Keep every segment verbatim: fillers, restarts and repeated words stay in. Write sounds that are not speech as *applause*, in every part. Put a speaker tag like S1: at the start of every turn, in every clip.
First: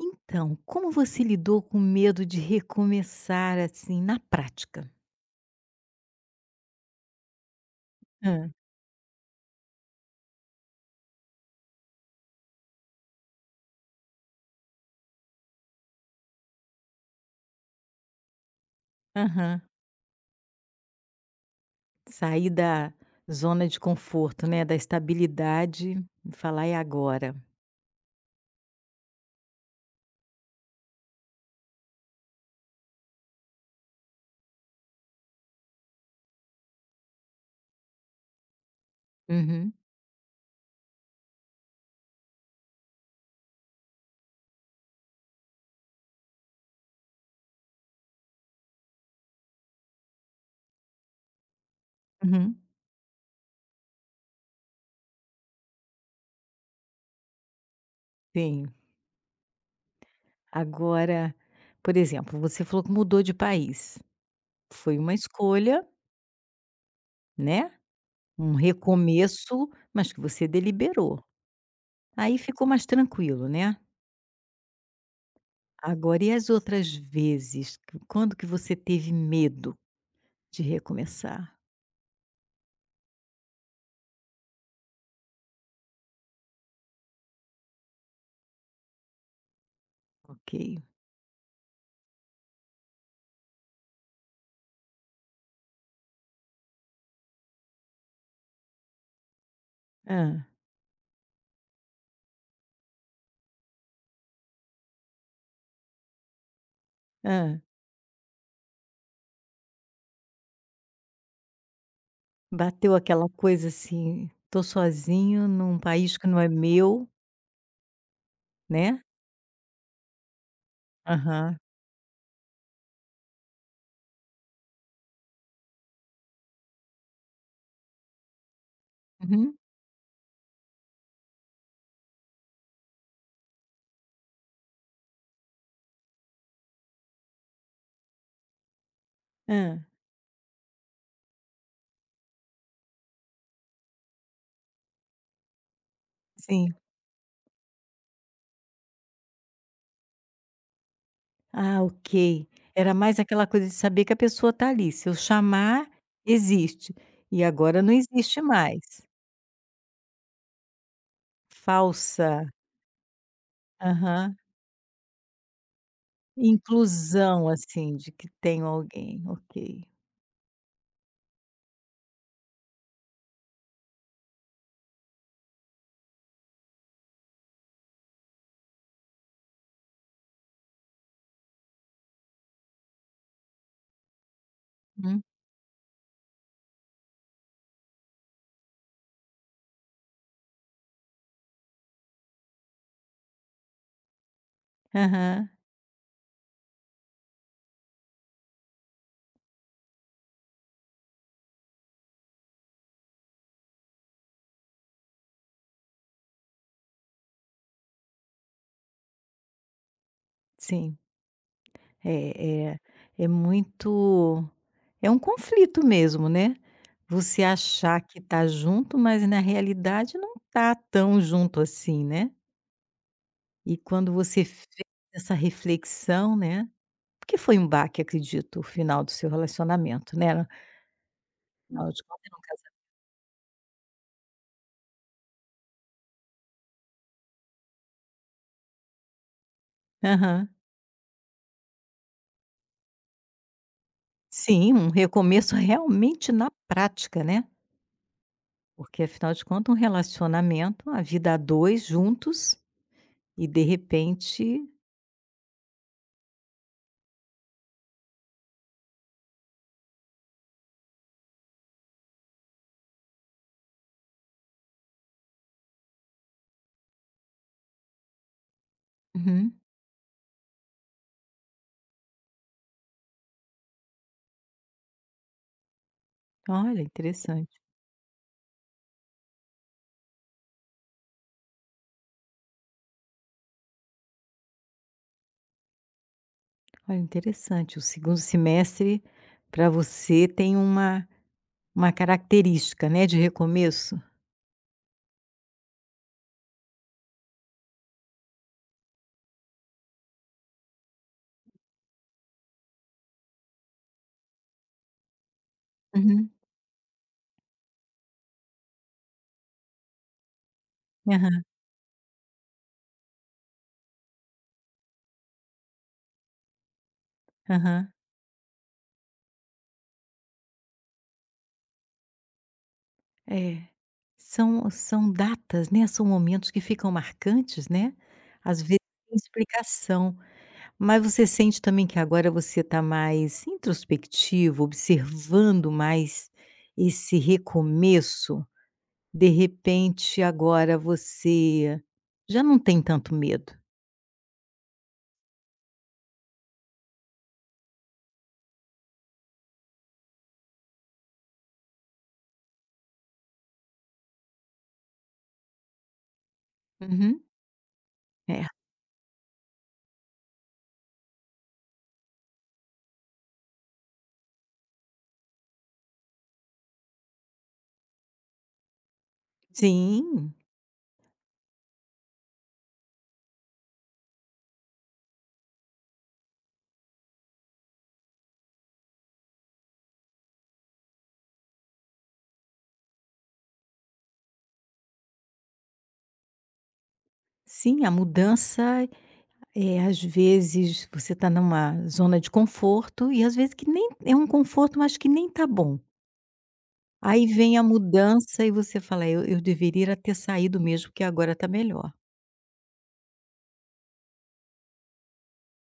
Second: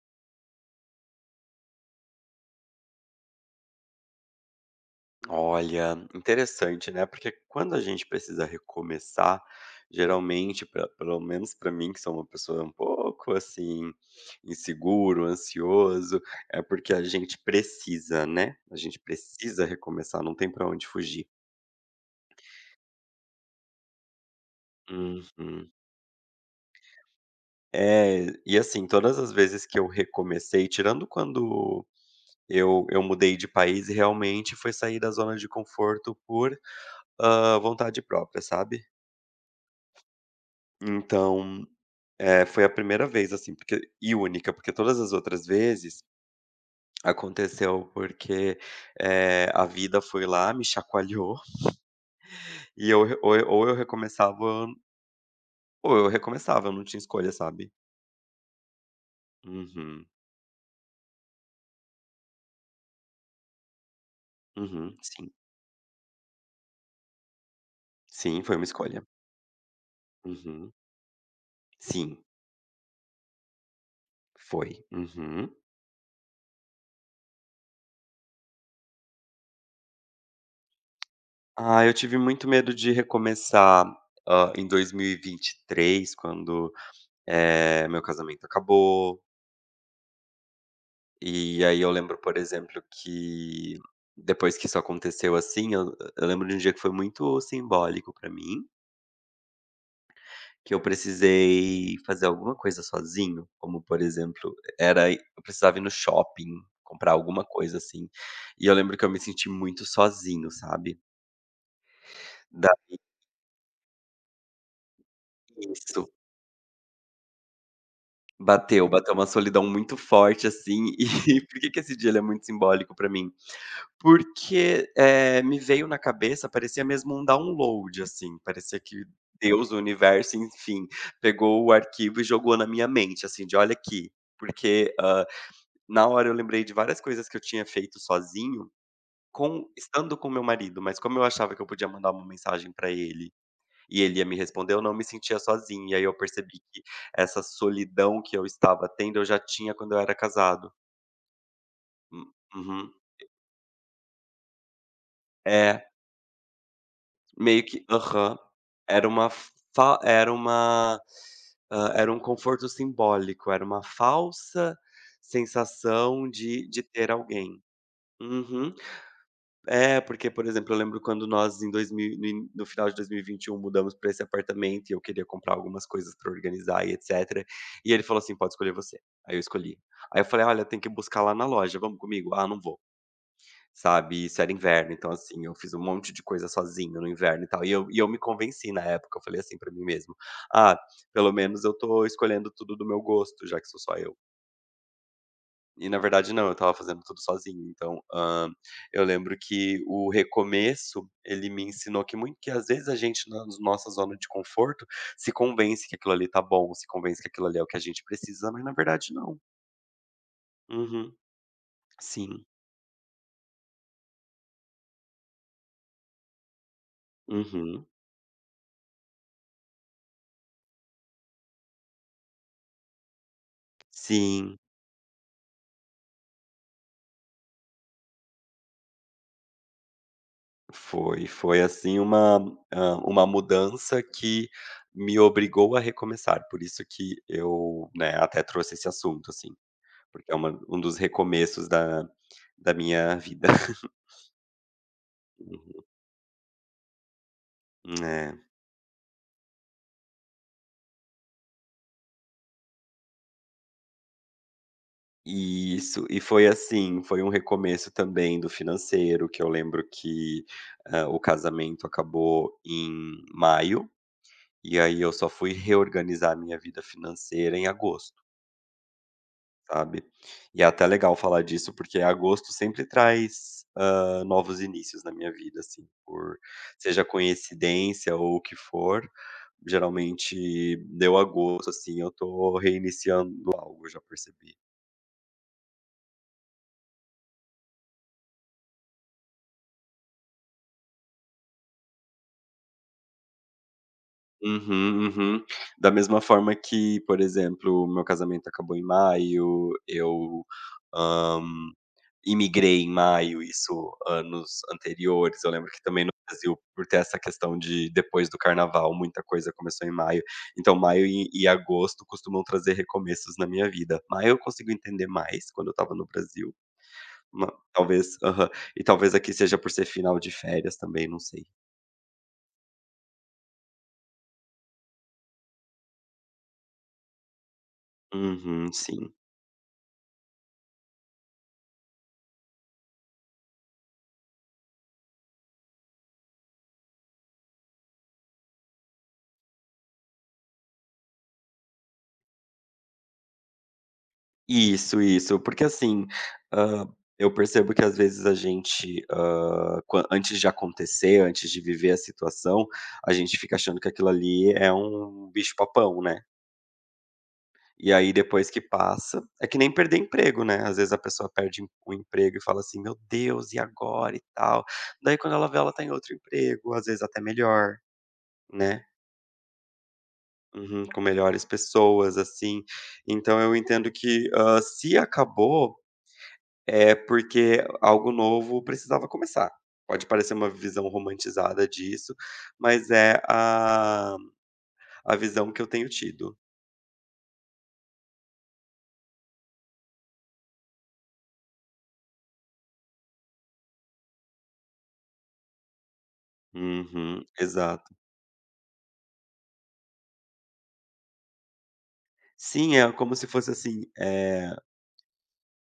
S1: Então, como você lidou com o medo de recomeçar, assim, na prática?
S2: Olha, interessante, né? Porque quando a gente
S1: Hã.
S2: precisa recomeçar, geralmente, pra- pelo menos para mim, que sou uma pessoa um pouco assim, inseguro, ansioso, é porque a gente precisa, né? A gente
S1: Aham.
S2: precisa recomeçar, não tem para onde fugir.
S1: Sair da zona de conforto, né, da
S2: Uhum.
S1: estabilidade e falar: "É agora".
S2: É, e assim, todas as vezes que eu recomecei, tirando quando eu, eu mudei de país, realmente foi sair da zona de conforto por ah, vontade própria, sabe?
S1: Uhum.
S2: Então. É, foi a primeira vez, assim, porque e única, porque todas as outras vezes aconteceu porque, eh, a vida foi lá, me chacoalhou
S1: Uhum.
S2: e eu re ou eu ou eu recomeçava ou eu recomeçava, eu não tinha escolha, sabe.
S1: Sim.
S2: Uhum,
S1: Agora, por exemplo, você falou que mudou de país.
S2: uhum,
S1: Foi uma
S2: sim.
S1: escolha, né,
S2: Sim,
S1: um
S2: foi uma escolha.
S1: recomeço, mas que você
S2: Uhum.
S1: deliberou.
S2: Sim,
S1: Aí ficou mais tranquilo, né.
S2: foi. Uhum.
S1: Agora e as outras vezes? Quando que você teve medo? De recomeçar,
S2: Ah, eu tive muito medo de recomeçar, hã, em dois mil e vinte e três, quando, eh, meu casamento acabou.
S1: ok.
S2: E aí eu lembro, por exemplo, que depois que isso aconteceu assim, eu eu lembro de um dia que foi muito simbólico pra mim,
S1: Ah,
S2: que eu precisei fazer alguma coisa sozinho, como por exemplo, era ir eu precisava ir no shopping, comprar alguma
S1: ah,
S2: coisa assim, e eu lembro que eu me senti muito sozinho, sabe. Da
S1: bateu aquela coisa assim: "Tô sozinho num
S2: Isso,
S1: país que não é meu",
S2: bateu,
S1: né.
S2: bateu uma solidão muito forte assim, *laughs* e
S1: Aham.
S2: por que que esse dia ele é muito simbólico pra mim? Porque, eh, me veio na cabeça, parecia mesmo um download, assim, parecia que
S1: Uhum.
S2: Deus, o universo, enfim, pegou o arquivo e jogou na minha mente, assim, de: "Olha aqui", porque, hã, na hora eu lembrei de várias coisas que eu tinha feito sozinho,
S1: Hã.
S2: com estando com meu marido, mas como eu achava que eu podia mandar uma mensagem pra ele, e ele ia me responder, eu não me sentia sozinho, e aí eu percebi
S1: Sim.
S2: que essa solidão que eu estava tendo, eu já tinha quando eu era casado.
S1: Ah,
S2: Hum,
S1: ok. Era
S2: uhum.
S1: mais aquela coisa de saber que a pessoa tá ali, se eu
S2: É.
S1: chamar, existe. E
S2: Meio
S1: agora
S2: que
S1: não
S2: aham.
S1: existe mais.
S2: Era uma fa era uma, hã, era um
S1: Falsa
S2: conforto simbólico, era uma
S1: aham.
S2: falsa sensação de de ter
S1: Inclusão,
S2: alguém.
S1: assim, de que tenho
S2: Uhum.
S1: alguém, ok.
S2: É, porque, por exemplo, eu lembro quando nós em dois mil no in no final de dois mil e e vinte e um mudamos pra esse apartamento e eu queria comprar algumas coisas pra organizar e etcétera, e ele falou assim: "Pode escolher você". Aí eu escolhi. Aí eu falei: "Olha, tem que buscar lá na loja, vamos comigo?". "Ah, não vou". Sabe, isso era inverno, então
S1: Uhum.
S2: assim, eu fiz um monte de coisa sozinho no inverno e tal, e eu e eu me convenci na época, eu falei assim pra mim mesmo: "Ah, pelo menos eu tô escolhendo tudo do meu gosto, já que sou só eu".
S1: Aham,
S2: E na verdade não, eu tava fazendo tudo sozinho, então, hã, eu lembro que o recomeço, ele me ensinou que muito que às vezes a gente na nossa zona de conforto, se convence que aquilo ali tá bom, se convence que aquilo ali é o que a gente precisa, mas na verdade não.
S1: sim.
S2: Uhum. Sim.
S1: É é é muito é um conflito mesmo, né. Você
S2: Uhum.
S1: achar que tá junto, mas na realidade não tá tão junto assim, né. E quando você
S2: Sim.
S1: fez essa reflexão, né, porque foi um baque, acredito, o final do seu relacionamento, né.
S2: Foi, foi
S1: Afinal
S2: assim
S1: de contas era
S2: uma,
S1: um casa
S2: hã, uma mudança que me obrigou a recomeçar, por isso que eu, né, até trouxe esse assunto, assim, porque é
S1: aham.
S2: uma um dos recomeços da da minha vida.
S1: Sim, um recomeço
S2: *laughs*
S1: realmente na prática, né.
S2: Uhum, é.
S1: Porque afinal de contas um relacionamento, a vida a dois juntos e de repente
S2: E isso e foi assim, foi um recomeço também do financeiro, que eu lembro que, hã, o casamento acabou em maio, e aí eu só fui reorganizar a minha vida financeira em agosto.
S1: uhum.
S2: Sabe. E é até legal falar disso, porque agosto sempre traz, hã, novos inícios na minha vida, assim, por
S1: Olha,
S2: seja
S1: interessante.
S2: coincidência ou o que for, geralmente deu agosto, assim, eu tô reiniciando algo, eu já percebi.
S1: Olha, interessante. O segundo semestre para você tem uma uma característica, né, de recomeço.
S2: Uhum, uhum. Da mesma forma que, por exemplo, meu casamento acabou em maio, eu, imigrei em maio, isso anos anteriores. Eu lembro que também no
S1: Uhum.
S2: Brasil, por ter essa questão de depois do carnaval, muita coisa começou em maio. Então maio e
S1: Aham,
S2: e agosto costumam trazer recomeços na minha vida. Maio eu consigo entender mais, quando eu estava no Brasil. Ma
S1: aham.
S2: talvez aham. E talvez aqui seja por ser final de férias também, não sei.
S1: É. São são datas, né, são momentos que ficam marcantes, né, às
S2: Uhum,
S1: vezes
S2: sim.
S1: sem explicação. Mas você sente também que agora você está mais introspectivo, observando mais esse recomeço? De repente agora você já não tem tanto medo?
S2: Isso, isso. Porque assim, hã, eu percebo que às vezes a gente, hã, quan antes de acontecer, antes de viver a situação, a gente fica achando que aquilo ali é um bicho-papão, né.
S1: Uhum.
S2: E aí
S1: É.
S2: depois que passa é que nem perder emprego, né. Às vezes a pessoa perde em- o emprego e fala assim: "Meu Deus, e agora e tal?". Daí quando ela vê, ela tá em outro emprego, às vezes até melhor, né.
S1: Sim,
S2: Uhum, com melhores pessoas, assim. Então eu entendo que, hã, se acabou. É, porque algo novo precisava começar. Pode parecer uma visão romantizada disso, mas é a a visão que eu tenho tido.
S1: sim, a mudança, é às vezes você está numa zona de conforto e às vezes que nem é um conforto, mas que nem tá bom. Aí
S2: Uhum,
S1: vem a
S2: exato.
S1: mudança e você fala: "Eu eu deveria ter saído mesmo, que agora tá melhor".
S2: Sim, é como se fosse assim, eh,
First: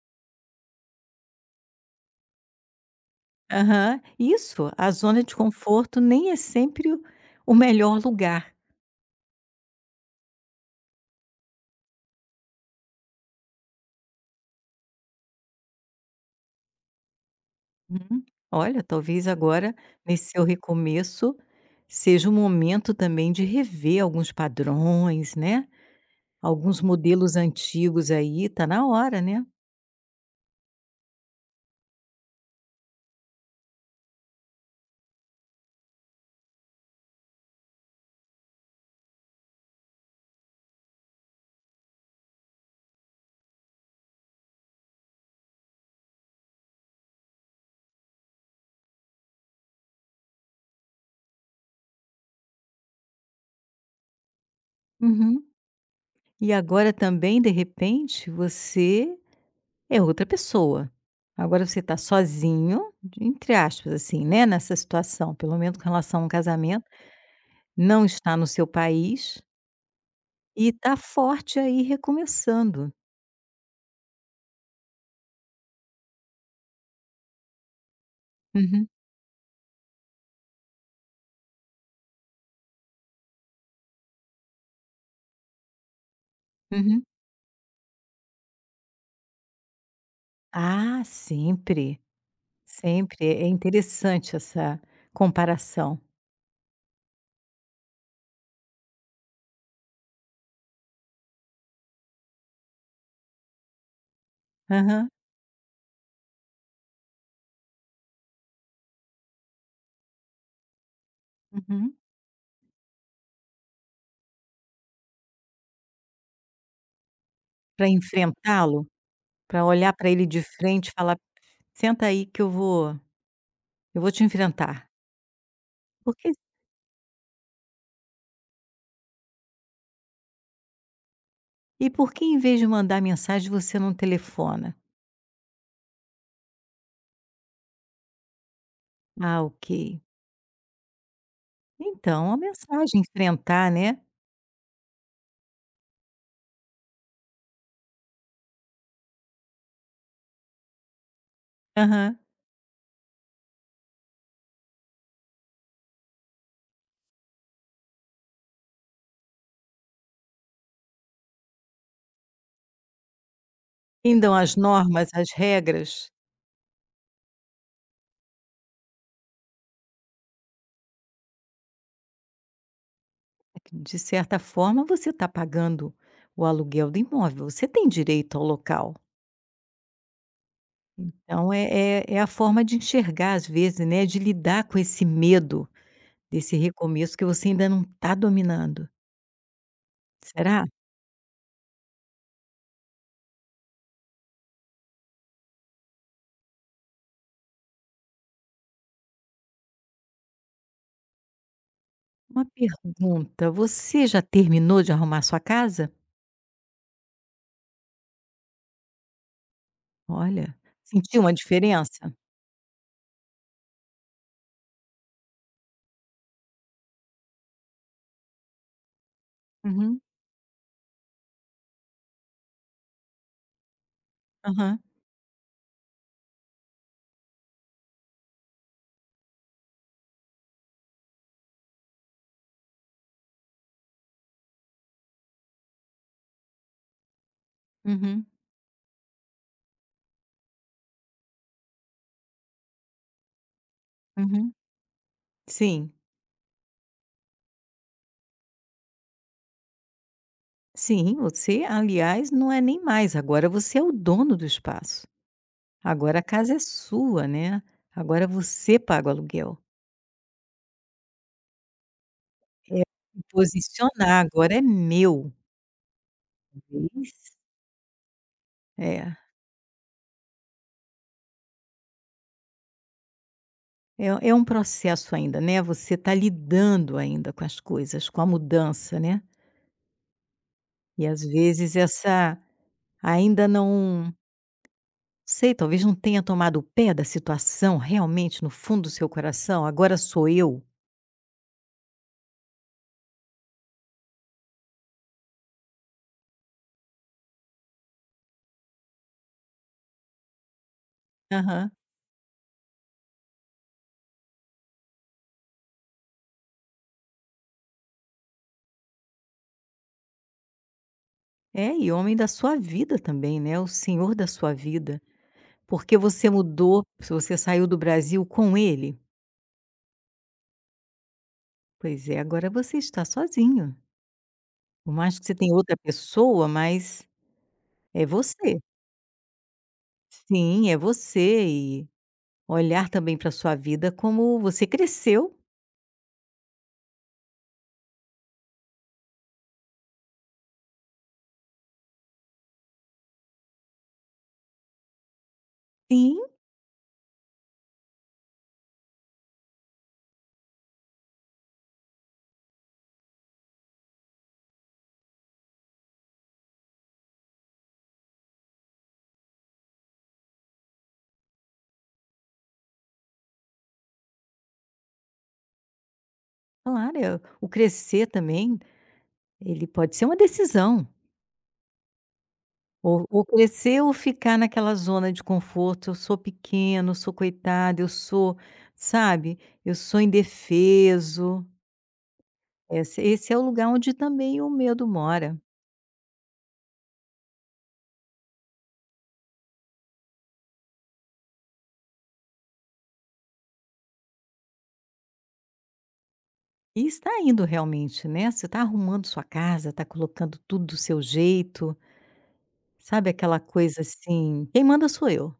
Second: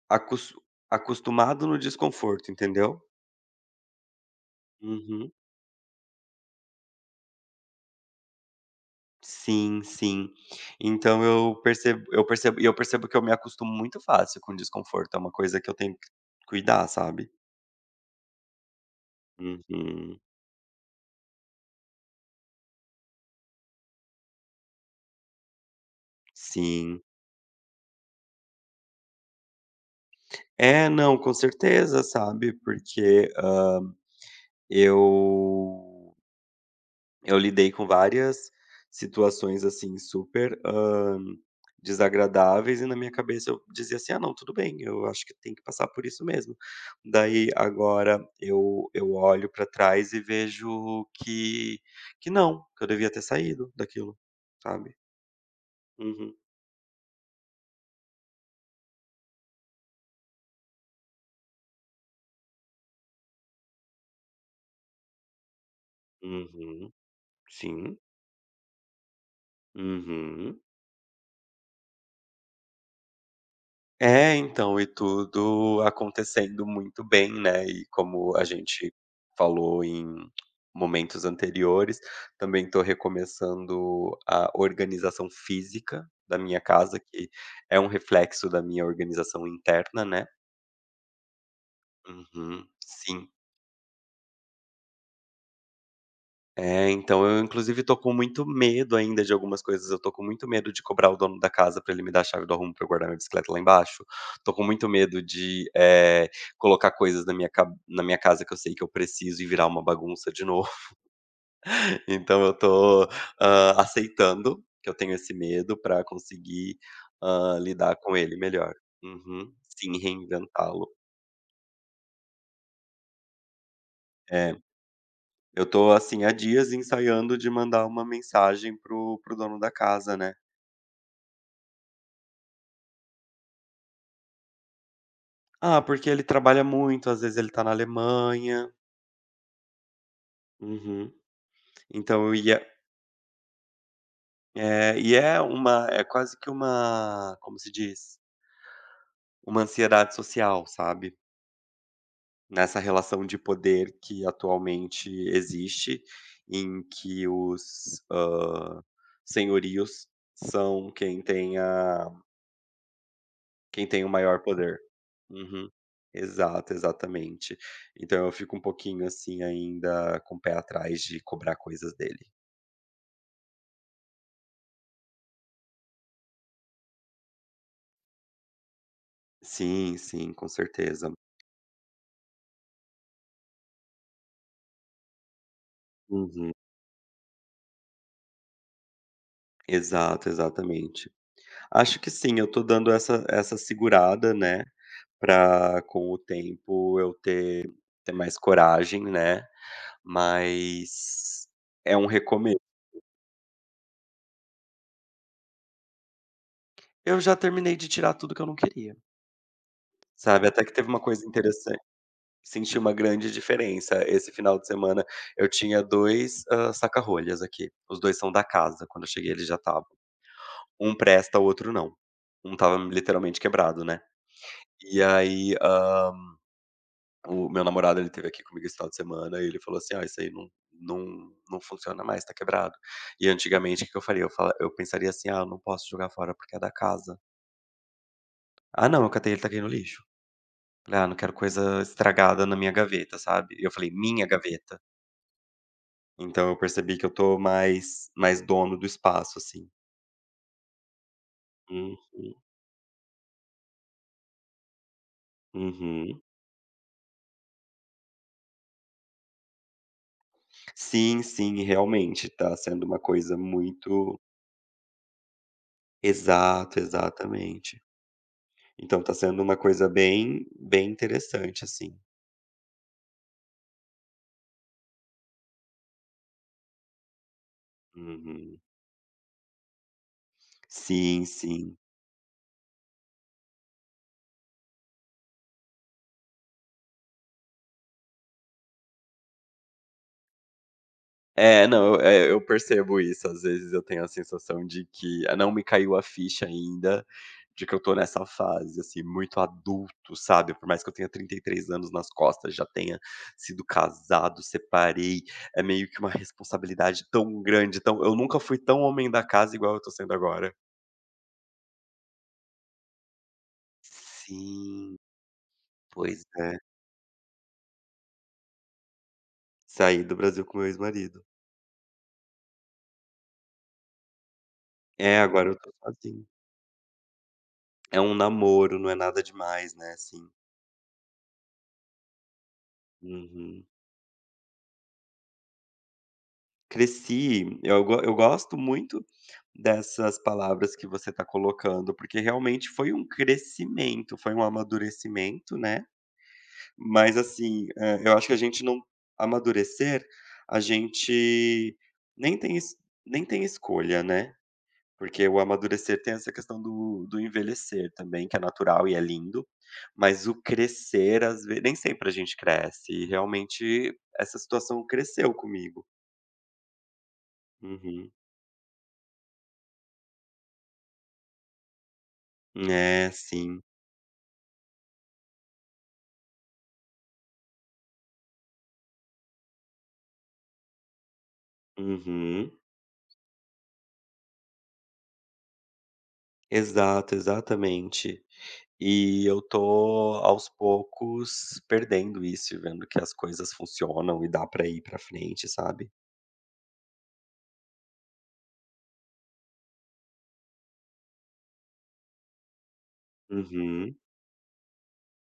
S2: acos acostumado no desconforto, entendeu?
S1: Aham. Isso, a zona
S2: Uhum.
S1: de conforto nem é sempre o o melhor lugar.
S2: Sim, sim. Então eu percebo eu percebo e eu percebo que eu me acostumo muito fácil com desconforto, é uma coisa que eu tenho que cuidar, sabe?
S1: Uhum. Olha, talvez agora,
S2: Uhum,
S1: nesse seu recomeço, seja o momento também de rever alguns padrões, né? Alguns
S2: sim.
S1: modelos antigos aí, tá na hora, né.
S2: É, não, com certeza, sabe, porque, hã, eu eu lidei com várias situações, assim, super, hã, desagradáveis e na minha cabeça eu dizia assim: "Ah, não, tudo bem, eu acho que tem que passar por isso mesmo". Daí agora eu eu olho pra trás e vejo que que não, que eu devia ter saído daquilo, sabe.
S1: Uhum.
S2: Uhum,
S1: E agora também, de repente, você é outra pessoa. Agora você está sozinho, entre aspas, assim, né, nessa situação, pelo menos com relação a um casamento,
S2: uhum, sim,
S1: não está no seu país
S2: uhum.
S1: e está forte aí recomeçando.
S2: É, então, e tudo acontecendo muito bem, né, e como a
S1: Uhum,
S2: gente falou em momentos anteriores, também estou recomeçando a organização física da minha casa,
S1: uhum.
S2: que é um reflexo da minha organização interna, né.
S1: Ah, sempre,
S2: Uhum,
S1: sempre.
S2: sim.
S1: É interessante essa comparação.
S2: É, então eu inclusive tô com muito medo ainda de algumas coisas, eu tô com muito medo de cobrar o dono da casa pra ele me dar a chave do arrumo pra eu guardar minha bicicleta lá embaixo, tô com muito
S1: Para
S2: medo de, eh, colocar coisas na minha ca na minha casa que eu sei que eu preciso e virar uma bagunça de novo. *laughs* Então eu tô, hã, aceitando que eu tenho esse medo pra conseguir, hã, lidar com ele melhor.
S1: enfrentá-lo,
S2: Uhum.
S1: para olhar
S2: Sim,
S1: para ele de frente
S2: reinventá-lo.
S1: e falar: senta aí que eu vou eu vou te
S2: É,
S1: enfrentar.
S2: eu tô
S1: Por
S2: assim
S1: que
S2: há dias ensaiando de mandar uma mensagem pro o dono da casa, né.
S1: e por que em vez de mandar mensagem você não telefona?
S2: Ah, porque ele trabalha muito, às vezes ele tá na Alemanha.
S1: Ah, ok.
S2: Uhum. Então
S1: Então
S2: eu
S1: a
S2: ia,
S1: mensagem enfrentar, né.
S2: é, e é uma, é quase que uma, como se diz? Uma ansiedade social, sabe,
S1: Aham.
S2: nessa relação de poder que atualmente existe, em que os, hã, senhorios são quem tem a quem tem o
S1: Então
S2: maior
S1: as
S2: poder.
S1: normas, as
S2: Uhum.
S1: regras,
S2: Exato, exatamente. Então eu fico um pouquinho, assim, ainda com o pé atrás de cobrar coisas dele.
S1: de certa forma você está pagando o aluguel do imóvel, você tem direito ao local.
S2: Sim, sim, com certeza.
S1: Então é é é a forma de enxergar às vezes, né, de lidar com esse medo,
S2: Uhum.
S1: desse recomeço que você ainda não está dominando.
S2: Exato,
S1: Será?
S2: exatamente. Acho que sim, eu tô dando essa essa segurada, né, pra com o tempo eu ter ter mais coragem, né, mas é um
S1: Uma
S2: recomeço.
S1: pergunta, você já terminou de arrumar sua casa?
S2: Eu já terminei de tirar tudo que eu não queria, sabe,
S1: Olha,
S2: até que teve uma
S1: sentiu
S2: coisa
S1: uma
S2: interessante.
S1: diferença?
S2: Senti uma grande diferença. Esse final de semana eu tinha dois hã, saca-rolhas aqui, os dois são da casa, quando eu cheguei eles já estavam.
S1: Uhum,
S2: Um presta, o outro não. Um tava literalmente quebrado, né.
S1: aham,
S2: E aí, hã, o meu namorado, ele teve aqui comigo esse final de semana e ele falou assim: "Ah, isso aí não não não funciona mais, tá quebrado". E antigamente o que que eu faria? Eu fala eu pensaria assim: "Ah, eu não posso jogar fora porque é da casa".
S1: uhum,
S2: "Ah não, eu catei ele, taquei no lixo". Falei: "Ah, não quero coisa estragada na minha gaveta", sabe. Eu falei: "Minha
S1: uhum.
S2: gaveta".
S1: Sim,
S2: Então eu percebi que eu tô mais mais dono do espaço, assim.
S1: sim, você,
S2: Uhum,
S1: aliás, não é nem mais, agora você é o dono do espaço. Agora
S2: uhum.
S1: a casa é sua, né, agora você paga o aluguel.
S2: Sim, sim, realmente, tá
S1: É
S2: sendo uma
S1: se
S2: coisa muito
S1: posicionar, agora é meu.
S2: exato,
S1: Talvez
S2: exatamente. Então tá
S1: é,
S2: sendo uma coisa bem bem interessante, assim.
S1: é é um processo ainda, né, você está lidando ainda com as coisas, com a
S2: Uhum.
S1: mudança, né, e às
S2: Sim,
S1: vezes
S2: sim.
S1: essa ainda não sei, talvez não tenha tomado o pé da situação realmente no fundo do seu coração, agora sou eu.
S2: É, não, eu é, eu percebo isso. Às vezes eu tenho a sensação de que ah, não me caiu a ficha ainda, de que eu tô nessa fase, assim, muito adulto, sabe. Por mais que eu tenha trinta e três
S1: Aham.
S2: anos nas costas, já tenha sido casado, separei, é meio que uma responsabilidade tão grande, tão eu nunca fui tão homem da casa igual eu tô sendo agora.
S1: É, e homem da sua vida também, né, o senhor da sua
S2: Sim,
S1: vida, porque
S2: pois
S1: você
S2: é.
S1: mudou, se você saiu do Brasil com ele,
S2: Saí do Brasil com meu ex-marido.
S1: pois é, agora você está sozinho. Por
S2: É,
S1: mais que você
S2: agora
S1: tenha
S2: eu tô
S1: outra
S2: sozinho.
S1: pessoa, mas
S2: É
S1: é
S2: um
S1: você.
S2: namoro, não é nada demais, né, assim.
S1: Sim, é você e olhar também para sua
S2: Uhum.
S1: vida como você cresceu.
S2: Cresci, eu go eu gosto muito dessas palavras que você tá colocando, porque realmente foi um crescimento, foi um amadurecimento, né.
S1: Sim,
S2: Mas assim, eh, eu acho que a gente não amadurecer, a gente nem tem es nem tem escolha, né. Porque o amadurecer tem essa questão do do envelhecer também, que é natural e é lindo, mas o crescer às ve nem sempre a gente cresce, e realmente essa situação cresceu comigo.
S1: claro, é o crescer
S2: Uhum.
S1: também ele pode ser uma decisão, ou
S2: É,
S1: ou
S2: sim.
S1: crescer ou ficar naquela zona de conforto, eu sou pequeno, eu sou coitado, eu sou, sabe, eu sou indefeso.
S2: Uhum.
S1: Esse esse é o lugar onde também o medo mora.
S2: Exato, exatamente. E eu tô aos poucos perdendo isso e vendo que as coisas funcionam e dá pra ir pra frente, sabe.
S1: E está indo realmente, né, você está arrumando sua casa, está colocando tudo do seu jeito, sabe aquela coisa
S2: Uhum.
S1: assim: "Quem manda sou eu".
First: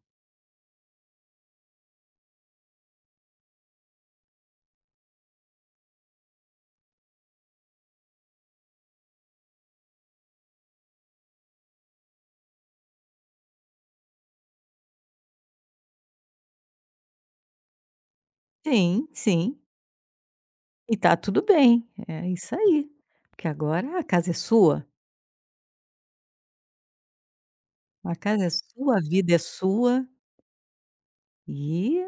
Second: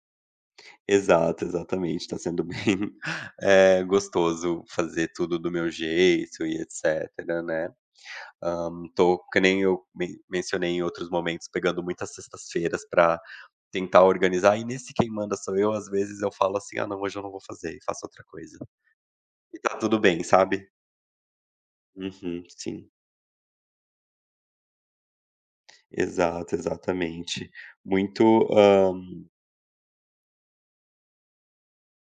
S2: Exato, exatamente, tá sendo bem, *laughs* eh, gostoso fazer tudo do meu jeito e etcétera, né. Hã, tô que nem eu men mencionei em outros momentos, pegando muitas sextas-feiras pra tentar organizar, e nesse quem manda sou eu, às vezes eu falo assim: "Ah não, hoje eu não vou fazer", e faço outra coisa.
S1: Sim, sim,
S2: E tá tudo bem, sabe.
S1: e tá tudo bem, é
S2: Uhum,
S1: isso aí,
S2: sim.
S1: porque agora a casa é sua,
S2: Exato, exatamente.
S1: a
S2: Muito,
S1: casa é
S2: hã
S1: sua, a vida é sua. E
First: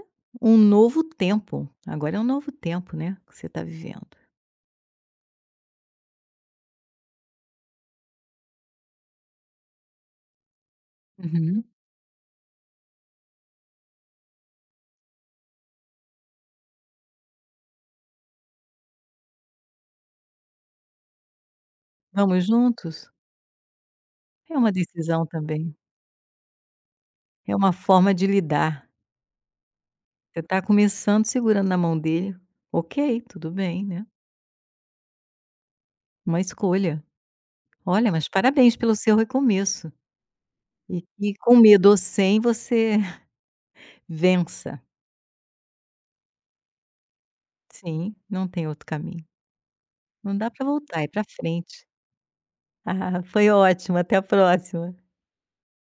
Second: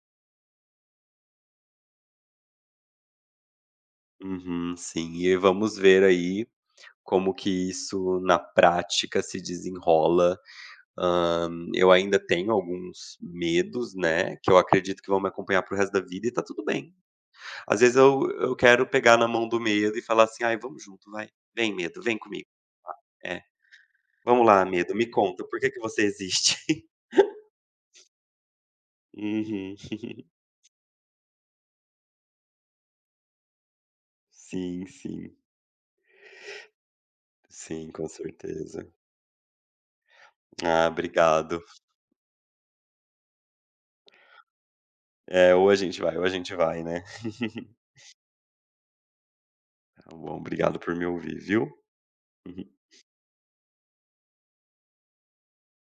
S1: um novo tempo. Agora é um novo tempo, né, que você está vivendo.
S2: Uhum, sim. E vamos ver aí como que isso na prática se desenrola. Hã,
S1: Uhum.
S2: eu ainda tenho alguns medos, né, que eu acredito que vão me acompanhar para o resto da vida e tá tudo bem. Às vezes eu eu quero pegar na mão do medo e falar assim: "Ai, vamos junto, vai. Vem medo, vem
S1: Vamos
S2: comigo.
S1: juntos?
S2: É, vamos
S1: É
S2: lá
S1: uma
S2: medo, me
S1: decisão
S2: conta, por que
S1: também,
S2: que você existe?". *laughs*
S1: é uma forma de lidar.
S2: Uhum.
S1: Você está começando segurando na mão dele. Ok, tudo bem, né,
S2: Sim, sim.
S1: uma escolha.
S2: Sim, com
S1: Olha, mas parabéns
S2: certeza.
S1: pelo seu recomeço.
S2: Ah,
S1: E que com
S2: obrigado.
S1: medo ou sem você *laughs* vença.
S2: É, ou a gente vai ou a gente vai, né.
S1: Sim, não tem outro caminho.
S2: Tá
S1: Não
S2: bom,
S1: dá para
S2: obrigado por
S1: voltar,
S2: me
S1: é para
S2: ouvir, viu.
S1: frente.
S2: Uhum.
S1: Ah, foi ótimo, até a próxima.